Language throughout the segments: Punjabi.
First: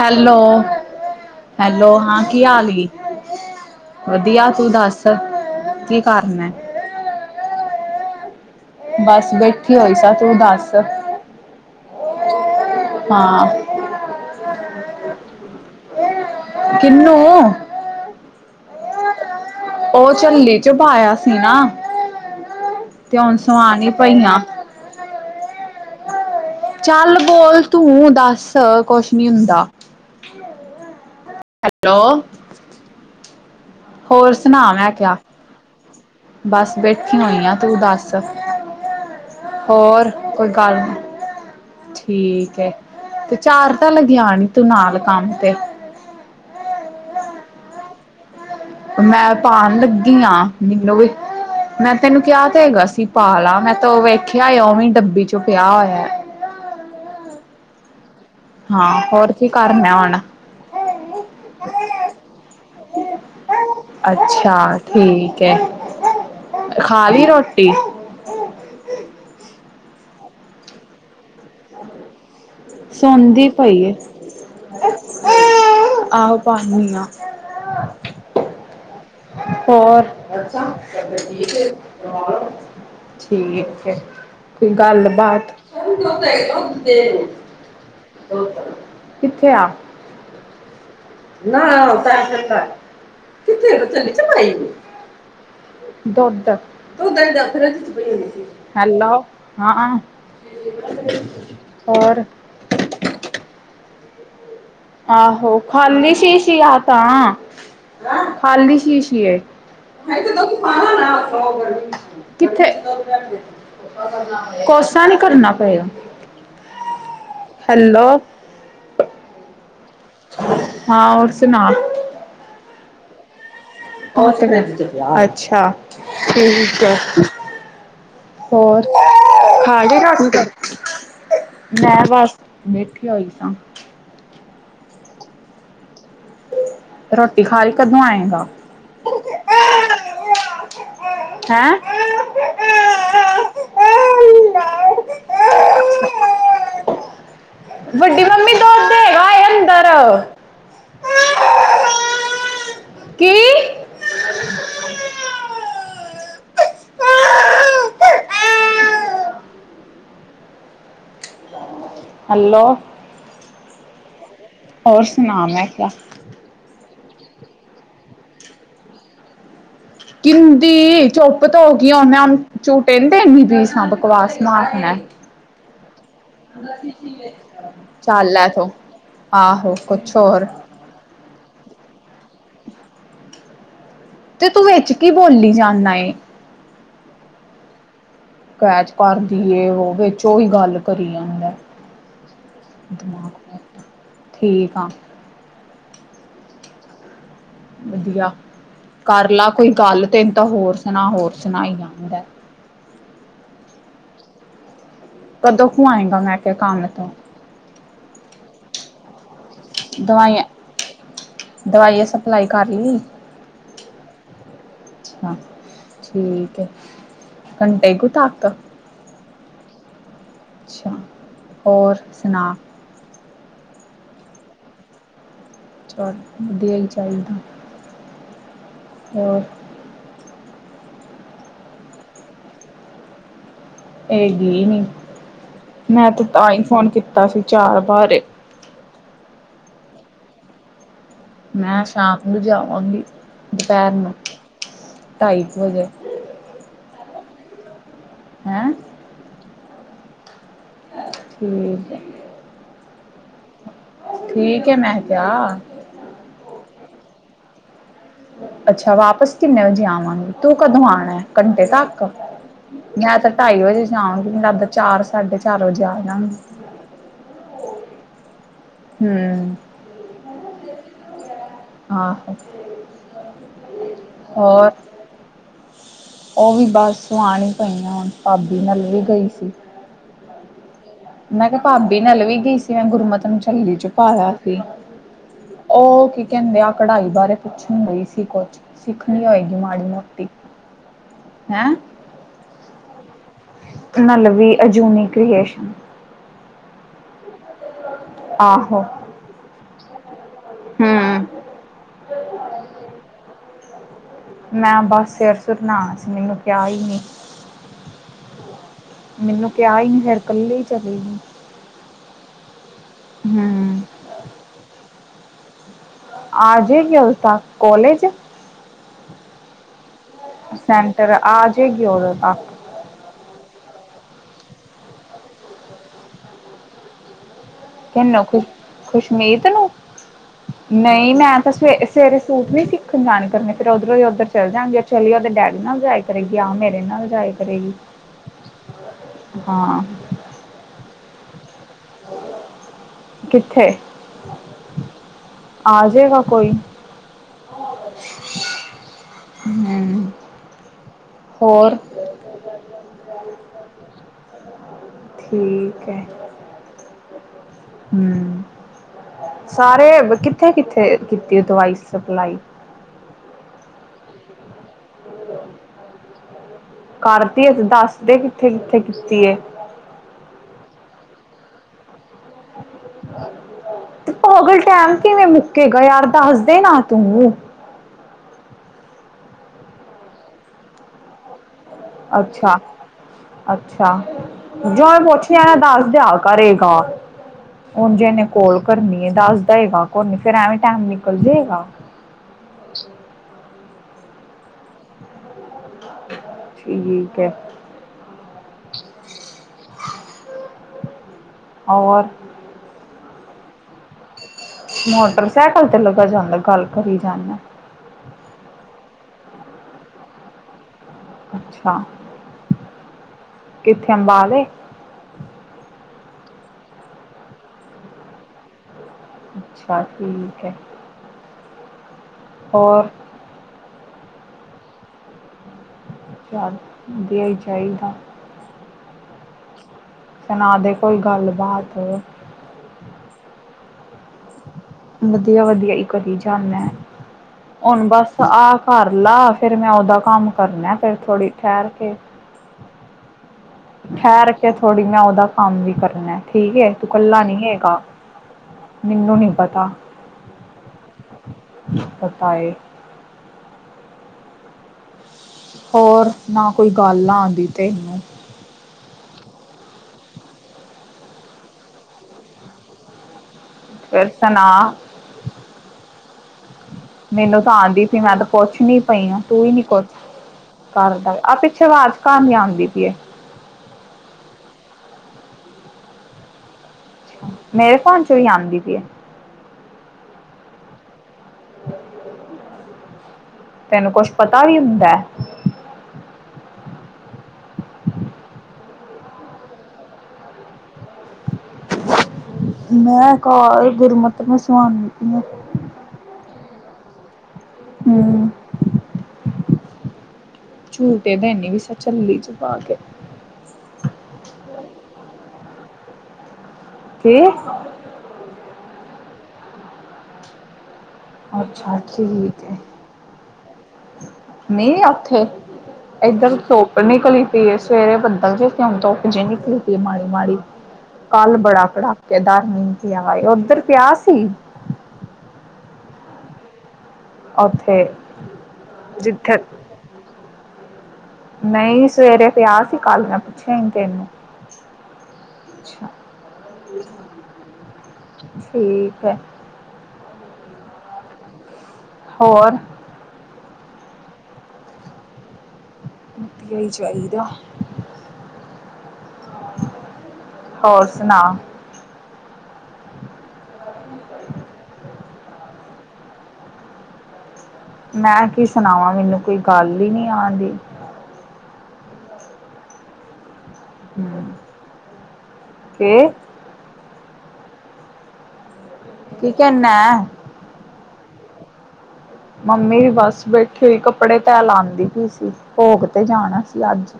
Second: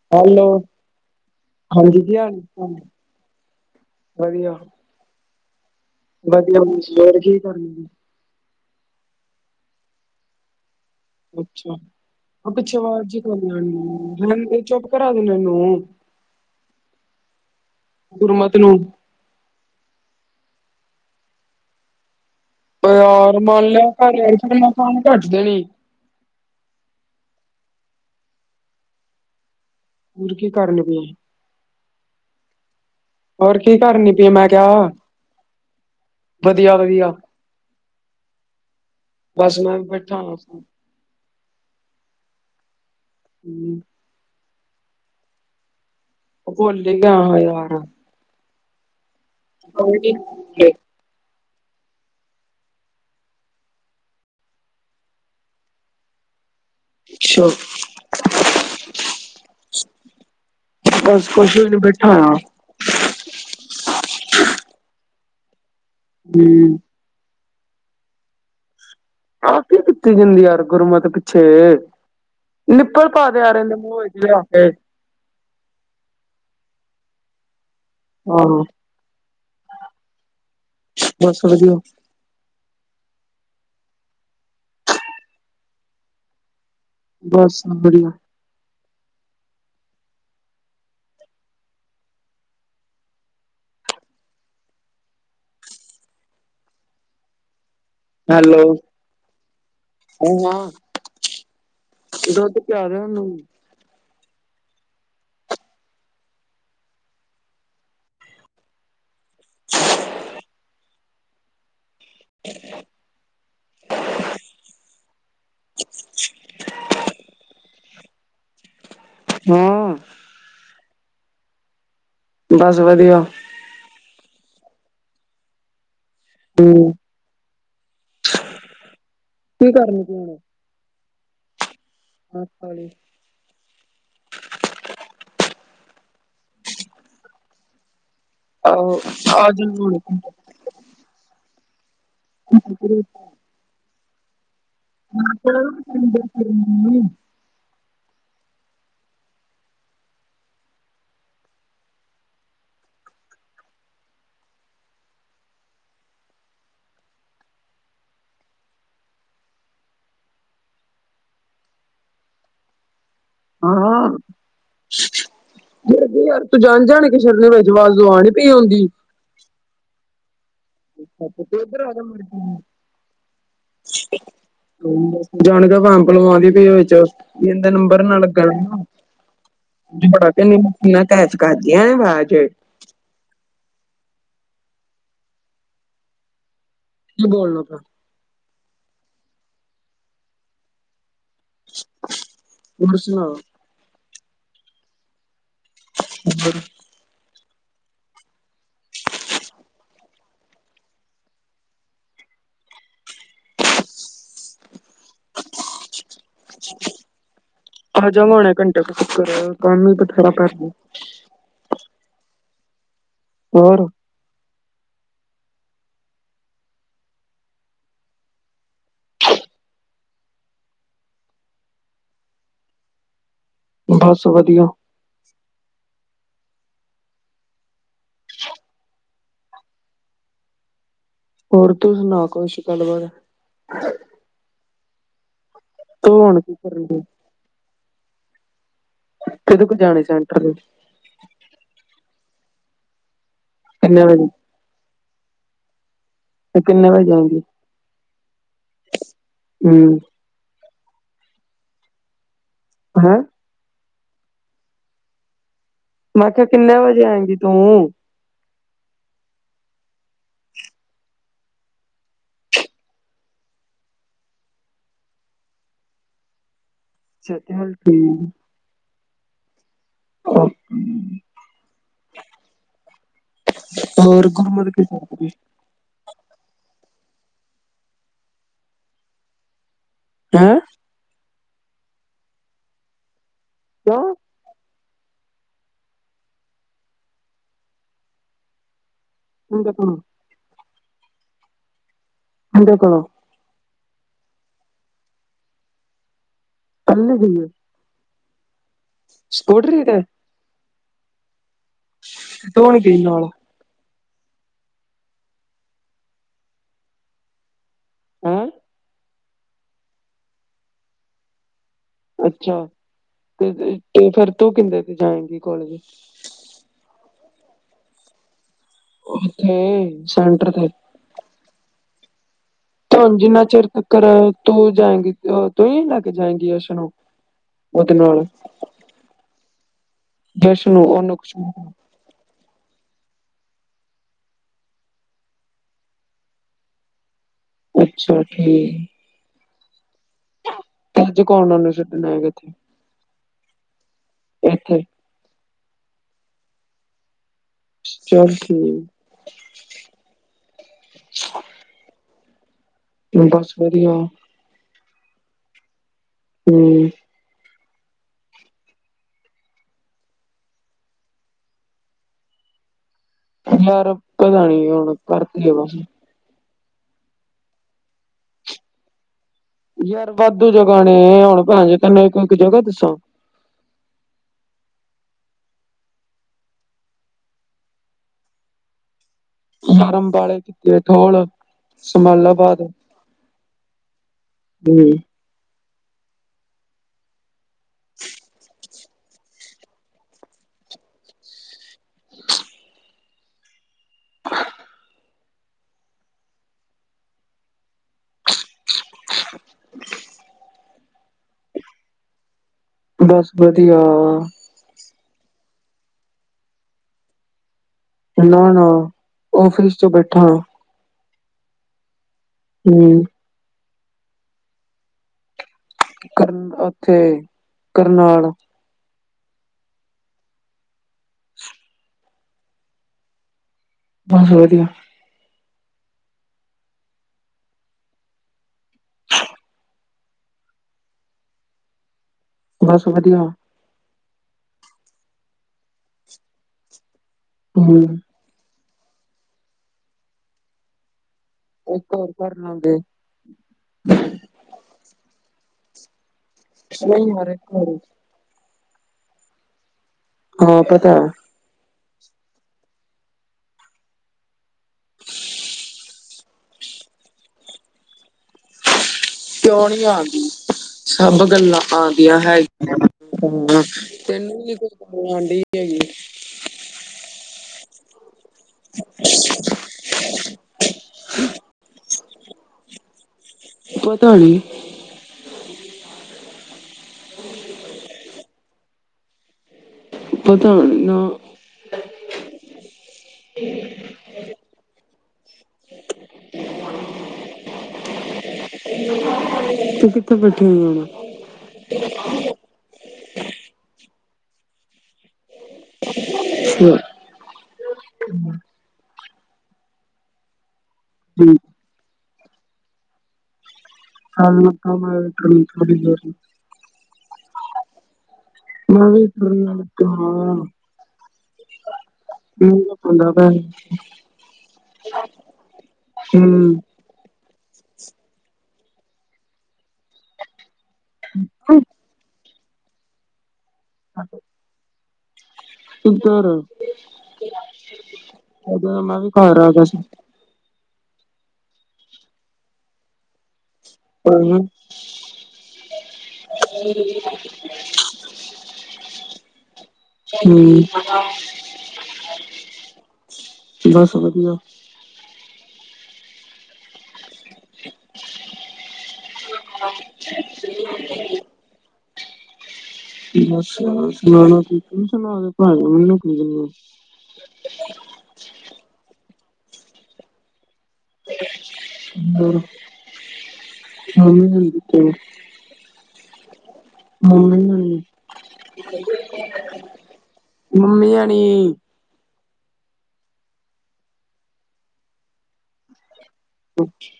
ਹੈਲੋ, ਹੈਲੋ ਹਾਂ ਕੀ ਹਾਲ ਈ? ਵਧੀਆ, ਤੂੰ ਦੱਸ? ਕੀ ਕਰਨਾ ਵਧੀਆ ਜੀ, ਹੋਰ ਕੀ ਕਰਨ ਦੀ? ਬਾਸ ਬੈਠੀ ਹੋਈ ਸਾ, ਤੂੰ ਦੱਸ? ਅੱਛਾ, ਉਹ ਪਿੱਛੇ ਵਾਜ਼ ਜਿ ਹਾਂ [unintelligible] ਏ ਚੁੱਪ ਕਰਾ ਦੇ ਨਾ ਏਨੂੰ। ਕਿਨੂੰ? ਗੁਰਮਤ ਨੂੰ। ਉਹ ਝੱਲੇ ਚ ਬਾਇਆ ਸੀ ਨਾ। ਤੇ ਹੁਣ ਯਾਰ ਮੰਨ ਸਵਾਣੀ ਲੇਆ ਪਈਆਂ ਕਰ [inaudible] ਦੇਣੀ। ਚਾਲ, ਬੋਲ ਤੂੰ, ਦਾਸ ਕੋਸ਼ ਨੀ ਹੁੰਦਾ। ਹੋਰ ਕੀ ਕਰਨੀ ਬੀ ਏ। ਹੈਲੋ। ਹੋਰ ਕੀ ਕਰਨੀ ਪਈ ਏ? ਹੋਰ ਸੁਣਾ ਕਿਹਾ ਮੈਂ ਕੇਆ? ਬਸ ਵਧੀਆ ਵਧੀਆ ਬੈਠੀ ਹੋਈ ਆਂ, ਤੂੰ ਦੱਸ? ਬਸ ਮੈਂ ਵੀ ਹੋਰ ਬੈਠਾ ਕੋਈ ਹਮ ਗੱਲ? ਠੀਕ ਐ, ਤੇ ਚਾਰ ਤਾਂ ਲਗੇਆ ਨੀ ਤੂੰ ਨਾਲ, ਕੰਮ ਤੇ? ਉਹ ਭੁੱਲ ਹੀ ਗਿਆ ਵਾ ਯਾਰ। ਮੈਂ ਪਾਣ ਲੱਗੀ ਆ, ਮੈਨੂੰ ਵੀ ਮੈਂ ਤੈਨੂੰ ਕਿਹਾ ਤੇ ਹੈਗਾ ਸੀ ਪਾ ਲਾ, ਮੈਂ ਤੋਂ ਵੇਖਿਆ ਏ, ਉਵੇ ਈ ਡੱਬੀ ਚੋਂ ਪਿਆ ਹੋਇਆ ਏ। ਛ। ਹਾਂ, ਹੋਰ ਕੀ ਕਰਨਾ ਹੁਣ? ਬਸ ਕੁਛ ਵੀ ਨੀ ਬੈਠਾ ਹੋਇਆ ਅੱਛਾ, ਠੀਕ ਏ। ਹੂੰ। ਖਾ ਲਈ ਰੋਟੀ? ਆ ਕੀ ਕੀਤੀ ਜਾਂਦੀ ਯਾਰ ਗੁਰਮਤ ਪਿੱਛੇ? ਨਿੱਪਲ ਪਾ ਦੇ ਸੌਦੀ ਯਾਰ ਏਂਦੇ ਪਈ ਏ। ਮੂੰਹ ਵਿਚ ਲਿਆ ਕੇ। ਆਹੋ ਪਾਨੀ ਆ। ਹਾਂ। ਹੋਰ? ਬਸ ਵਧੀਆ ਠੀਕ ਹੈ, ਫੇਰ ਗੱਲਬਾਤ ਬਸ ਵਧੀਆ ਕਿੱਥੇ ਆ? [unintelligible] ਦੁੱਧ, ਦੁਧ ਲੈਨ ਜਾਦੇਂ ਹੈਲੋ ਹੈਲੋ, ਹਾਂ, ਹੋਰ? [unintelligible] ਦੇ ਓਹਨੂੰ। ਆਹੋ ਖਾਲੀ ਸ਼ੀਸ਼ੀ ਆ ਤਾਂ ਖਾਲੀ ਸ਼ੀਸ਼ੀ ਕੀ ਏ? ਹਾਏ ਜਦੋਂ ਤੂਫ਼ਾਨ ਆਨਾ [unintelligible] ਕਿੱਥੇ? [unintelligible] ਕੋਸਾ ਨੀ ਕਰਨਾ ਪੇਗਾ, ਹੈਲੋ ਹਾਂ ਹਾਂ ਹੋਰ ਸੁਣਾ। ਬਸ ਵਧੀਆ। ਅੱਛਾ। ਹੂੰ ਠੀਕ ਆ ਹੋਰ ਕੀ ਖਾਗੇ ਕਰਨ ਪਈ ਹੁਣ [unintelligible] ਮੈਂ ਬਸ ਆਹ ਖਾ ਲਈ ਮੇਥੀ ਆਈ ਸਾਂ। ਰੋਟੀ ਖਾ ਲਈ, ਕਦੋਂ ਆਏਗਾ ਆਹੋ [unintelligible] ਹੈਂ [inaudible] [inaudible] ਵੱਡੀ ਮੰਮੀ ਦੁਧ ਹੈਗਾ ਏ ਅੰਦਰ ਕੀ? ਹੈਲੋ ਹਾਂ ਹੋਰ ਹੋਰ ਸੁਣਾ ਮੈਂ ਕਿਹਿਆ। ਯਾਰ ਤੂੰ ਜਾਣ-ਜਾਣ ਕਿ ਸ਼ਰਨੇ ਵਿੱਚ [unintelligible] ਪਈ ਆਉਂਦੀ। ਕਿੰਦੀ ਤੂੰ ਚੁੱਪ ਤਾਂ ਹੋ ਇੱਧਰ ਆ ਗੀ ਜਾ ਮੁੜ ਹੁਣ ਝੂਟੇ ਨੀ ਦੇਨੀ ਪੀ ਸਾ ਬਕਵਾਸ ਮਾਰਨਾ। ਜਾਣ ਕੇ ਬੰਪ ਲਗਵਾਉਂਦੀ ਪਈ ਹ ਵਿੱਚ ਇਹਦਾ ਨੰਬਰ ਨਾ ਚੱਲ ਲੱਗਣ ਐਥੋਂ ਨਾ। ਆਹੋ ਕੁੱਛ ਹੋ [inaudible] ਤੇ ਤੂੰ ਵਿੱਚ ਕੀ ਬੋਲੀ ਜਾਨਾ ਏ। ਜੀ ਬੋਲੇ ਬੋ ਕੈਚ ਕਰਦੀ ਏ ਉਹ ਵਿੱਚ ਉਹ ਹੀ ਗੱਲ ਕਰੀ ਜਾਂਦਾ। ਹੋਰ ਸੁਣਾ ਥੀਕ ਆ [unintelligible] ਵਧੀਆ ਕਰ ਲਾ ਕੋਈ ਗੱਲ ਤੈਨੂੰ ਤਾਂ ਹੋਰ ਸੁਣਾ ਹੋਰ ਸੁਣਾਈ ਆਦਾ। ਕਦੋ ਤੂ ਆਂਗਾ ਮੈਂ ਕਿਹਾ ਕੰਮ ਤੋਂ। ਆ ਜਾਗਾ ਹੁਣੇ ਘੰਟੇ ਤੋਂ ਤੀਕਰ ਕ੍ਹਾਨੂੰ ਚਿੱਤ ਖਰਾਬ ਕਰਦੀ ਏ। ਦਵਾਈ ਸਪਲਾਈ ਕਰ ਲੀ। ਹੋਰ। ਅੱਛਾ ਠੀਕ ਹੈ ਘੰਟੇ ਕੁੂ ਤੱਕ। ਅੱਛਾ ਹੋਰ ਸੁਣਾ। ਬਸ ਵਧੀਆ ਅਛਾ ਵਧੀਆ ਹੀ ਚਾਹੀਦਾ ਹੋਰ ਹੋਰ ਤੂੰ ਸੁਣਾ ਕੁਛ ਗੱਲਬਾਤ। ਇਹ ਗੀ ਨੀ ਮੈਂ ਤੂੰ ਤੇ ਹੁਣ ਤਾਂ ਕੀ ਹੀ ਕਰਨ ਫੋਨ ਦੀ ਕੀਤਾ ਸੀ ਚਾਰ ਵਾਰੇ। ਕਿਦੋ ਕੂ ਜਾਣਨਾ ਹੀ ਸੈਂਟਰ ਚ। ਮੈਂ ਸ਼ਾਮ ਨੂੰ ਜਾਵਾਂਗੀ ਦੁਪਹਿਰ ਕਿੰਨੇ ਨੂੰ ਵਜੇ ਢਾਈ ਕੁ ਵਜੇ। ਤੇ ਕਿੰਨੇ ਵਜੇ ਜਾਏਗੀ। ਹੈਂ? ਹਮ ਠੀਕ ਹੈ ਠੀਕ ਹੈ ਮੈਂ ਕਿਹਾ। ਮੈਂ ਕਿਹਾ ਕਿੰਨੇ ਵਜੇ ਆਏਂਗੀ ਤੂੰ ਅੱਛਾ ਵਾਪਸ ਕਿੰਨੇ ਵਜੇ ਆਵਾਂਗੀ, ਤੂੰ ਕਦੋਂ ਆਉਣਾ ਘੰਟੇ ਤੱਕ? ਯਾ ਤਾਂ ਢਾਈ ਵਜੇ [unintelligible] ਚਾਰ ਸਾਢੇ ਚਾਰ ਵਜੇ ਆਣਾ [inaudible] ਹਮ [unintelligible] ਆਹੋ ਹੋਰ ਘੁੰਮਤ ਕਿਥੇ [unintelligible] ਉਹ ਵੀ ਬਸ ਸੁਆਣ ਹੀ ਪਈਆਂ ਹੁਣ ਭਾਬੀ ਨਾਲ ਵੀ ਗਈ ਸੀ। ਹੈਂ ਮੈਂ ਕਿਹਾ ਭਾਬੀ ਨਾਲ ਵੀ ਗਈ ਸੀ ਮੈਂ ਗੁਰਮਤ ਨੂੰ ਚੱਲੀ ਚ ਕਿਉਂ ਪਾਇਆ ਸੀ ਉਹ ਕੀ ਕਹਿੰਦੇ ਆ ਕਢਾਈ ਬਾਰੇ ਪੁੱਛਣ ਗਈ ਸੀ ਕੁਝ ਸਿੱਖਣੀ ਆਏਗੀ ਮੁੰਡੇ ਮਾੜੀ ਕੋਲੋਂ ਮੋਟੀ ਹੈਂ ਇਹਦੇ ਕੋਲੋਂ। ਨਲਵੀ ਅਜੂਨੀ ਕ੍ਰੀਏਸ਼ਨ। ਕੰਲੀ ਗੲਈ ਆ ਆਹੋ। ਸਕੂਟਰੀ ਤੇ ਹੂੰ ਤੂੰ ਨੀ ਗਈ ਨਾਲ। ਮੈਂ ਬਸ ਸਿਰ ਸੁੁਰ ਨਾ ਸੀ ਮੈਨੂੰ ਕਿਆ ਈ ਨੀ ਆ ਮੈਨੂੰ ਕਿਹਾ ਹੀ ਨਹੀਂ ਫਿਰ ਕੱਲੀ ਹੀ ਚਲੇਗੀ ਅੱਛਾ ਤੇ, ਹੂੰ ਤੇ ਫਿਰ ਤੂੰ ਕਿੰਦੇ ਜਾਏਗੀ ਕਾਲਜ। ਆ ਜੇਗੀ ਉੰਝ ਤਾ ਕੋਲੇਜ। ਉਥੇ ਸੈਂਟਰ ਤੇ। ਤੇ ਆ ਜੇਗੀ ਉਦੋ ਤਾਂ ਤੁ ਜਿੰਨਾ ਚਿਰ ਤਕਰ ਤੂੰ ਜਾਏਗੀ ਤੂੰ ਹੀ ਲੈ ਕੇ ਜਾਏਗੀ ਅਰਸ਼ ਨੂੰ। ਉਹਦੇ ਤੈਨੂੰ ਨਾਲ ਕੁ ਖੁਸ਼ਮੀਤ ਨੂੰ, ਯਸ਼ ਨੂੰ ਨਹੀਂ ਉਹਨੂੰ ਕੁਛ ਮੈਂ ਤਾਂ ਨਹੀਂ। ਸਵੇ ਸਵੇਰੇ ਸੂਟ ਵੀ ਸਿੱਖਣ ਜਾਨ ਕਰਨੇ ਫਿਰ ਉੱਧਰੋਂ ਉੱਧਰ ਚੱਲ ਜਾਣਗੇ ਚੱਲ ਉਹਦੇ ਡੈਡੀ ਨਾਲ ਜਾਏ ਕਰੇਗੀ ਆਹ ਮੇਰੇ ਨਾਲ ਜਾਏਗੀ ਅੱਛਾ ਠੀਕ ਹਾਂ। ਅੱਜ ਕੌਣ ਉਹਨੂੰ ਛੱਡਣ ਆਏਗਾ ਏਥੇ। ਕਿੱਥੇ ਏਥੇ ਆ ਜੇਗਾ ਕੋਈ। ਚਲ ਠੀਕ। ਹਮ ਹੋਰ ਬਸ ਵਧੀਆ। ਠੀਕ ਹੈ ਹੂੰ ਹੂੰ, ਸਾਰੇ ਕਿੱਥੇ-ਕਿੱਥੇ ਕੀਤੀ ਐ ਦਵਾਈ ਸਪਲਾਈ। ਯਾਰ ਪਤਾ ਨੀ ਹੁਣ ਕਰਤੀ ਆ ਬਸ ਕਰਤੀ ਏ, ਤੇ ਦੱਸਦੇ ਕਿੱਥੇ-ਕਿੱਥੇ ਕੀਤੀ ਏ। ਯਾਰ ਵਾਧੂ ਜਗ੍ਹਾ ਨੇ, ਹੁਣ ਭੈਣ ਚੋ ਤੈਨੂੰ ਇੱਕ-ਇੱਕ ਜਗ੍ਹਾ ਦੱਸਾਂ। ਪਾਗਲ ਟਾਈਮ ਕਿਵੇਂ ਮੁੱਕੇ ਗਾ ਯਾਰ ਦੱਸਦੇ ਨਾ ਤੂੰ ਨਰਮ ਵਾਲੇ ਕੀਤੀ ਐ ਠੋਲ ਅੱਛਾ-ਅੱਛਾ, ਹੂੰ ਜਾਓ ਪੁੱਛ ਯਾਰ ਦੱਸ ਦਿਆ ਕਰੇਗਾ, ਉੰਜ ਏਨੇ ਕੋਲ ਕਰਨੀਏ ਦੱਸਦਾ ਹੈਗਾ ਕੋਈ ਨੀ, ਫਿਰ ਐਵੇਂ ਟਾਈਮ ਨਿਕਲ ਜੇਗਾ। ਠੀਕ ਐ। ਔਰ ਬਸ ਵਧੀਆ। ਮੋਟਰਸਾਈਕਲ ਤੇ ਲੱਗਾ ਜਾਂਦਾ ਗੱਲ ਕਰੀ ਜਾਂਦਾ। ਨਾ-ਨਾ ਔਫਿਸ ਚ ਬੈਠਾ ਆਂ। ਅੱਛਾ। ਹੂੰ। ਕਿੱਥੇ ਅੰਬਾਲੇ? ਕਰਨ ਉੱਥੇ, ਕਰਨਾਲ। ਅੱਛਾ, ਠੀਕ ਐ। ਹੋਰ ਬਸ ਵਧੀਆ। ਚਲ ਵਦੀਆ ਈ ਚਾਹੀਦਾ। ਸੁਣਾ ਦੇ ਕੋਈ ਗੱਲਬਾਤ। ਬਸ ਵਧੀਆ। ਵਧੀਆ-ਵਧੀਆ ਈ ਕਰੀ ਜਾਨਾ, ਹੂੰ। ਹੁਣ ਬਸ ਆਹ ਕਰ ਲਾ, ਫਿਰ ਮੈਂ ਉਹਦਾ ਕੰਮ ਕਰਨਾ, ਫਿਰ ਥੋੜੀ ਇੱਕ ਹੋਰ ਕਰਲਾਂਗੇ। ਠਹਿਰ ਕੇ ਥੋੜ੍ਹੀ, ਮੈਂ ਉਹਦਾ ਕੰਮ ਵੀ ਕਰਨਾ, ਠੀਕ ਐ ਤੂੰ ਨਹੀਂ ਕੱਲਾ ਯਾਰ ਇੱਕ ਨਹੀ ਹੋਰ ਹੈਗਾ। ਮੈਨੂੰ ਨੀ ਪਤਾ। ਹਾਂ, ਪਤਾ। ਪਤਾ ਏ। ਹੋਰ ਨਾ ਕੋਈ ਗੱਲ ਆਂਦੀ ਤੈਨੂੰ। ਕਿਉਂ ਨੀ ਆਂਦੀ, ਸਭ ਗੱਲਾਂ ਆਂਦੀਆਂ ਹੈਗੀਆਂ ਨੇ। ਹਾਂ, ਫਿਰ ਤੈਨੂੰ ਸੁਣਾ ਨੀ ਕੋਈ ਗੱਲ ਆਂਡੀ ਹੈਗੀ ਏ। ਮੈਨੂੰ ਤਾਂ ਆਂਦੀ ਸੀ, ਮੈਂ ਤਾਂ ਪੁੱਛ ਨੀ ਪਈ ਆ, ਤੂੰ ਹੀ ਨੀ ਕੁੱਛ ਕਰਦਾ, ਆਹ ਪਿੱਛੇ ਆਵਾਜ਼ ਕਾਹਦੀ ਆਂਦੀ ਪਈ ਐ। ਪਤਾ ਨੀ। ਮੇਰੇ ਫੋਨ ਚ ਵੀ ਆਂਦੀ ਪਈ ਐ। ਪਤਾ ਨੀ, ਨਾ। ਤੈਨੂੰ ਕੁਛ ਪਤਾ ਵੀ ਹੁੰਦਾ। [inaudible] ਤੂੰ ਕਿੱਥੇ ਬੈਠੀ ਹੋਈ ਐ ਹੁਣ। ਮੈਂ ਘਰ ਗੁਰਮਤ ਨੂੰ ਸੁਆਨੀ ਪਈ ਆਂ। ਹੂੰ, ਹੂੰ, ਝੂਟੇ ਦੇਨੀ ਪਈ ਸਾਂ। ਝੱਲੀ ਜ ਪਾ ਕੇ। [inaudible] ਕੀ ਮੈਂ ਵੀ ਤੁਰਨ ਲੱਗਾ। ਅੱਛਾ ਠੀਕ ਹੈ ਹੂੰ ਆਂਦਾ ਪੈ। ਨਹੀਂ ਉੱਥੇ ਇੱਧਰ ਸੋ ਨਿਕਲੀ ਪਈ ਏ ਸਵੇਰੇ ਬੱਦਲ ਜੇ ਕੁਣ ਧੁੱਪ ਜੀ ਨਿਕਲੀ ਪਈ ਮਾੜੀ-ਮਾੜੀ। ਕੱਲ ਹੂੰ ਬੜਾ ਕੜਾਕੇਦਾਰ ਮੀਂਹ ਪਿਆ ਉਧਰ ਪਿਆ ਸੀ। ਇਧਰ ਉੱਥੇ ਉਦੋਂ ਮੈਂ ਵੀ ਜਿੱਥੇ ਘਰ ਆ ਗਿਆ ਸੀ। ਨਈ ਸਵੇਰੇ ਪਿਆ ਸੀ ਕੱਲ ਮੈਂ ਪੁੱਛਿਆ ਹੀ ਤੈਨੂੰ [inaudible] ਅੱਛਾ, ਠੀਕ ਐ। ਹੂੰ, ਹੋਰ ਬਸ ਵਧੀਆ। ਵਧੀਆ ਹੀ ਚਾਹੀਦਾ। ਹੋਰ ਸੁਣਾ [inaudible] [inaudible] ਮੈਂ ਕੀ ਸੁਣਾਵਾਂ ਮੈਨੂੰ ਕੋਈ ਗੱਲ ਹੀ ਨੀ ਆਂਦੀ। [inaudible] ਤੇ [inaudible] [unintelligible] ਕੀ ਕਹਿਨਾ? ਮੰਮੀ ਹੋਣੀ ਮੰਮੀ ਵੀ ਬਸ ਬੈਠੀ ਹੋਈ ਕੱਪੜੇ ਤਹਿ ਲਾਦੀ ਪਈ ਸੀ ਭੋਗ ਤੇ ਜਾਣਾ। ਸੀ ਅੱਜ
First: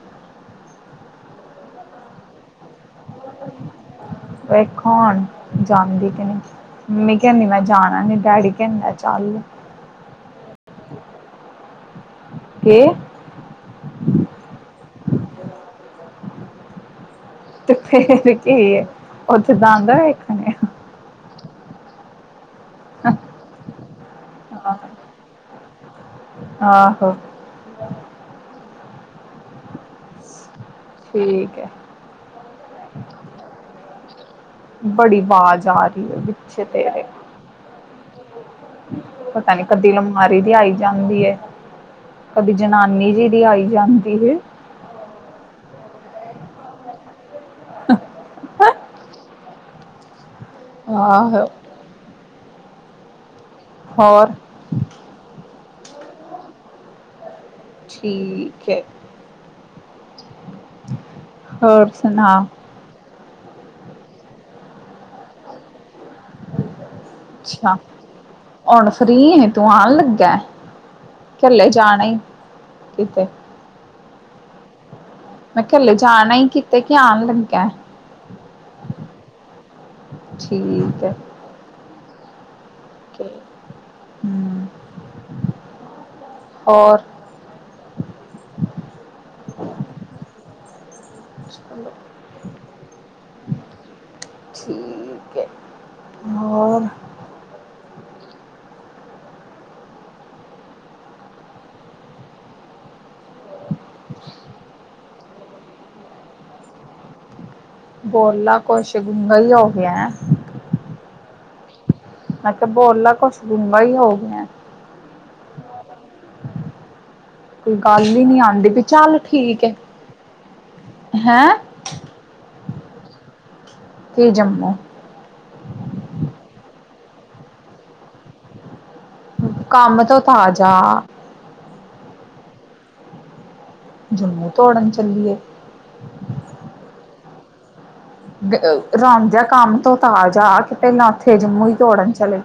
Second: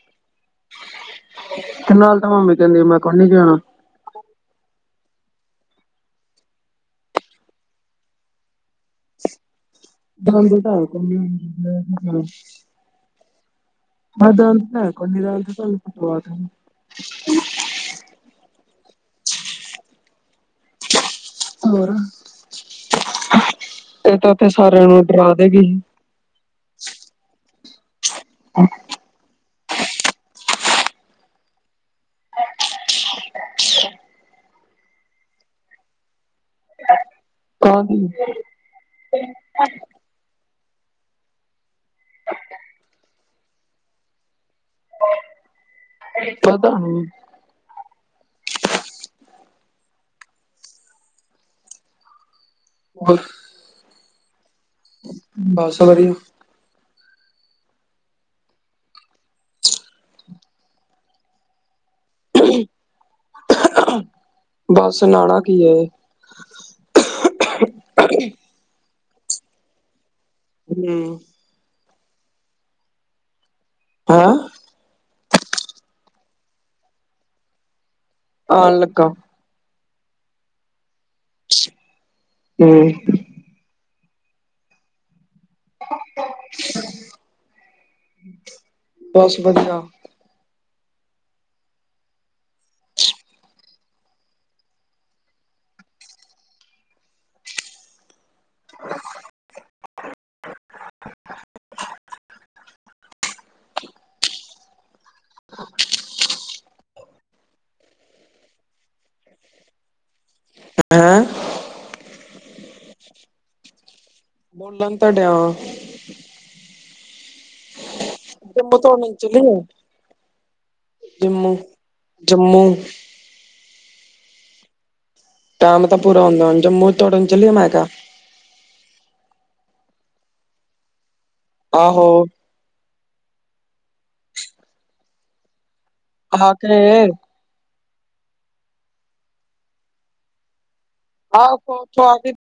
ਤੇ ਨਾਲ ਤਾਂ ਮੰਮੀ ਕਹਿੰਦੀ ਮੈਂ ਕੋਈ ਨਹੀਂ ਜਾਣਾ। ਵੇਖੋ ਹੁਣ ਜਾਂਦੀ ਕਿਵੇ। ਮੰਮੀ ਕੇਨੀ ਮੈਂ ਜਾਣਾ ਨੀ ਡੈਡੀ ਕਹਿੰਦਾ ਚੱਲ। ਹਾਂਜੀ [inaudible] ਕੇ ਕੋਈ ਨਹੀਂ ਰਹਿਣ ਦਿਓ ਤੁਹਾਨੂੰ ਮੰਗਵਾ ਦਾਂਗਾ। ਤੇ ਫੇਰ ਕੀ ਏ ਉੱਥੇ ਜਾਂਦਾ ਵੇਖਣ ਹੋਰ ਇਹ ਤਾਂ ਉਥੇ ਆ ਸਾਰਿਆਂ ਨੂੰ ਡਰਾ ਦੇਗੀ। ਆਹੋ, [inaudible] ਠੀਕ ਹੈ। ਬੜੀ ਵਾਜ਼ ਆ ਰਹੀ ਏ ਪਿੱਛੇ ਤੇਰੇ। ਕੋਣ? ਪਤਾ ਨਹੀਂ ਕਦੀ ਲਮ ਹਾਰੀ ਦੀ ਆਈ ਜਾਂਦੀ ਏ, ਕਦੀ ਜਨਾਨੀ ਜੀ ਦੀ ਆਈ ਜਾਂਦੀ ਏ। ਪਤਾ ਨਹੀ, [unintelligible] ਆਹੋ, ਹੋਰ ਹੋਰ ਬਸ ਵਧੀ ਠੀਕ ਐ, ਹੋਰ ਸੁਣਾ? ਬਸ ਨਾਨਾ ਕੀ ਏ। ਅੱਛਾ ਹੁਣ ਫਰੀ ਐ ਤੂੰ ਆਣ ਲੱਗਾ। ਹੂੰ, ਚਲੇ ਜਾਣਾ ਕਿਤੇ ਹੈਂ ਮੈਂ ਘੱਲੇ ਜਾਣਾ ਹੀ ਕੀਤੇ ਕਿ ਆਉਣ ਲੱਗਿਆ ਆਉਣ ਲੱਗਾ। ਠੀਕ ਹੈ। ਹਮ ਹੂੰ, ਹੋਰ ਬਸ ਵਧੀਆ ਚਲੋ ਠੀਕ ਹੈ ਹੋਰ [inaudible] [inaudible] [inaudible] ਬੋਲਾ ਕੁਛ ਗੁੰਗਾ ਹੀ ਹੋ ਗਿਆ [inaudible] ਤੇ ਬੋਲਾ ਕੁਛ ਗੂੰਗਾ ਈ ਹੋ ਗਿਆਂ ਬੋਲਣ ਤੇ ਡਿਆਂ ਕੋਈ ਗੱਲ ਈ ਜੰਮੂ ਤੋਂ ਹਨ ਚਲੀਏ ਹੈਂ ਜੰਮੂ, ਜੰਮੂ ਤੇ ਜਮਨਾ ਐ। ਕੰਮ ਤਾਂ ਪੂਰਾ ਹੁੰਦਾ, ਹੁਣ ਅਮਰੂਦ ਤੋੜਨ ਚੱਲੀਏ, ਮੈਂ ਕਿਹਾ। ਕੰਮ ਤੋਂ ਤਾਜ਼ਾ ਆਹੋ। ਜਮੂ ਤੌੜਨ ਚੱਲੀਏ ਹਾਂ ਕੇ ਰਾਮ੍ਦਿਆ ਕੰਮ ਤੋਂ ਤਾ ਆਜਾ ਕੇ ਪਹਿਲਾਂ ਉੱਥੇ ਆਹ ਜੰਮੂ ਈ ਉੱਥੋਂ ਤੋੜਨ ਆ ਕੇ ਚਲੇ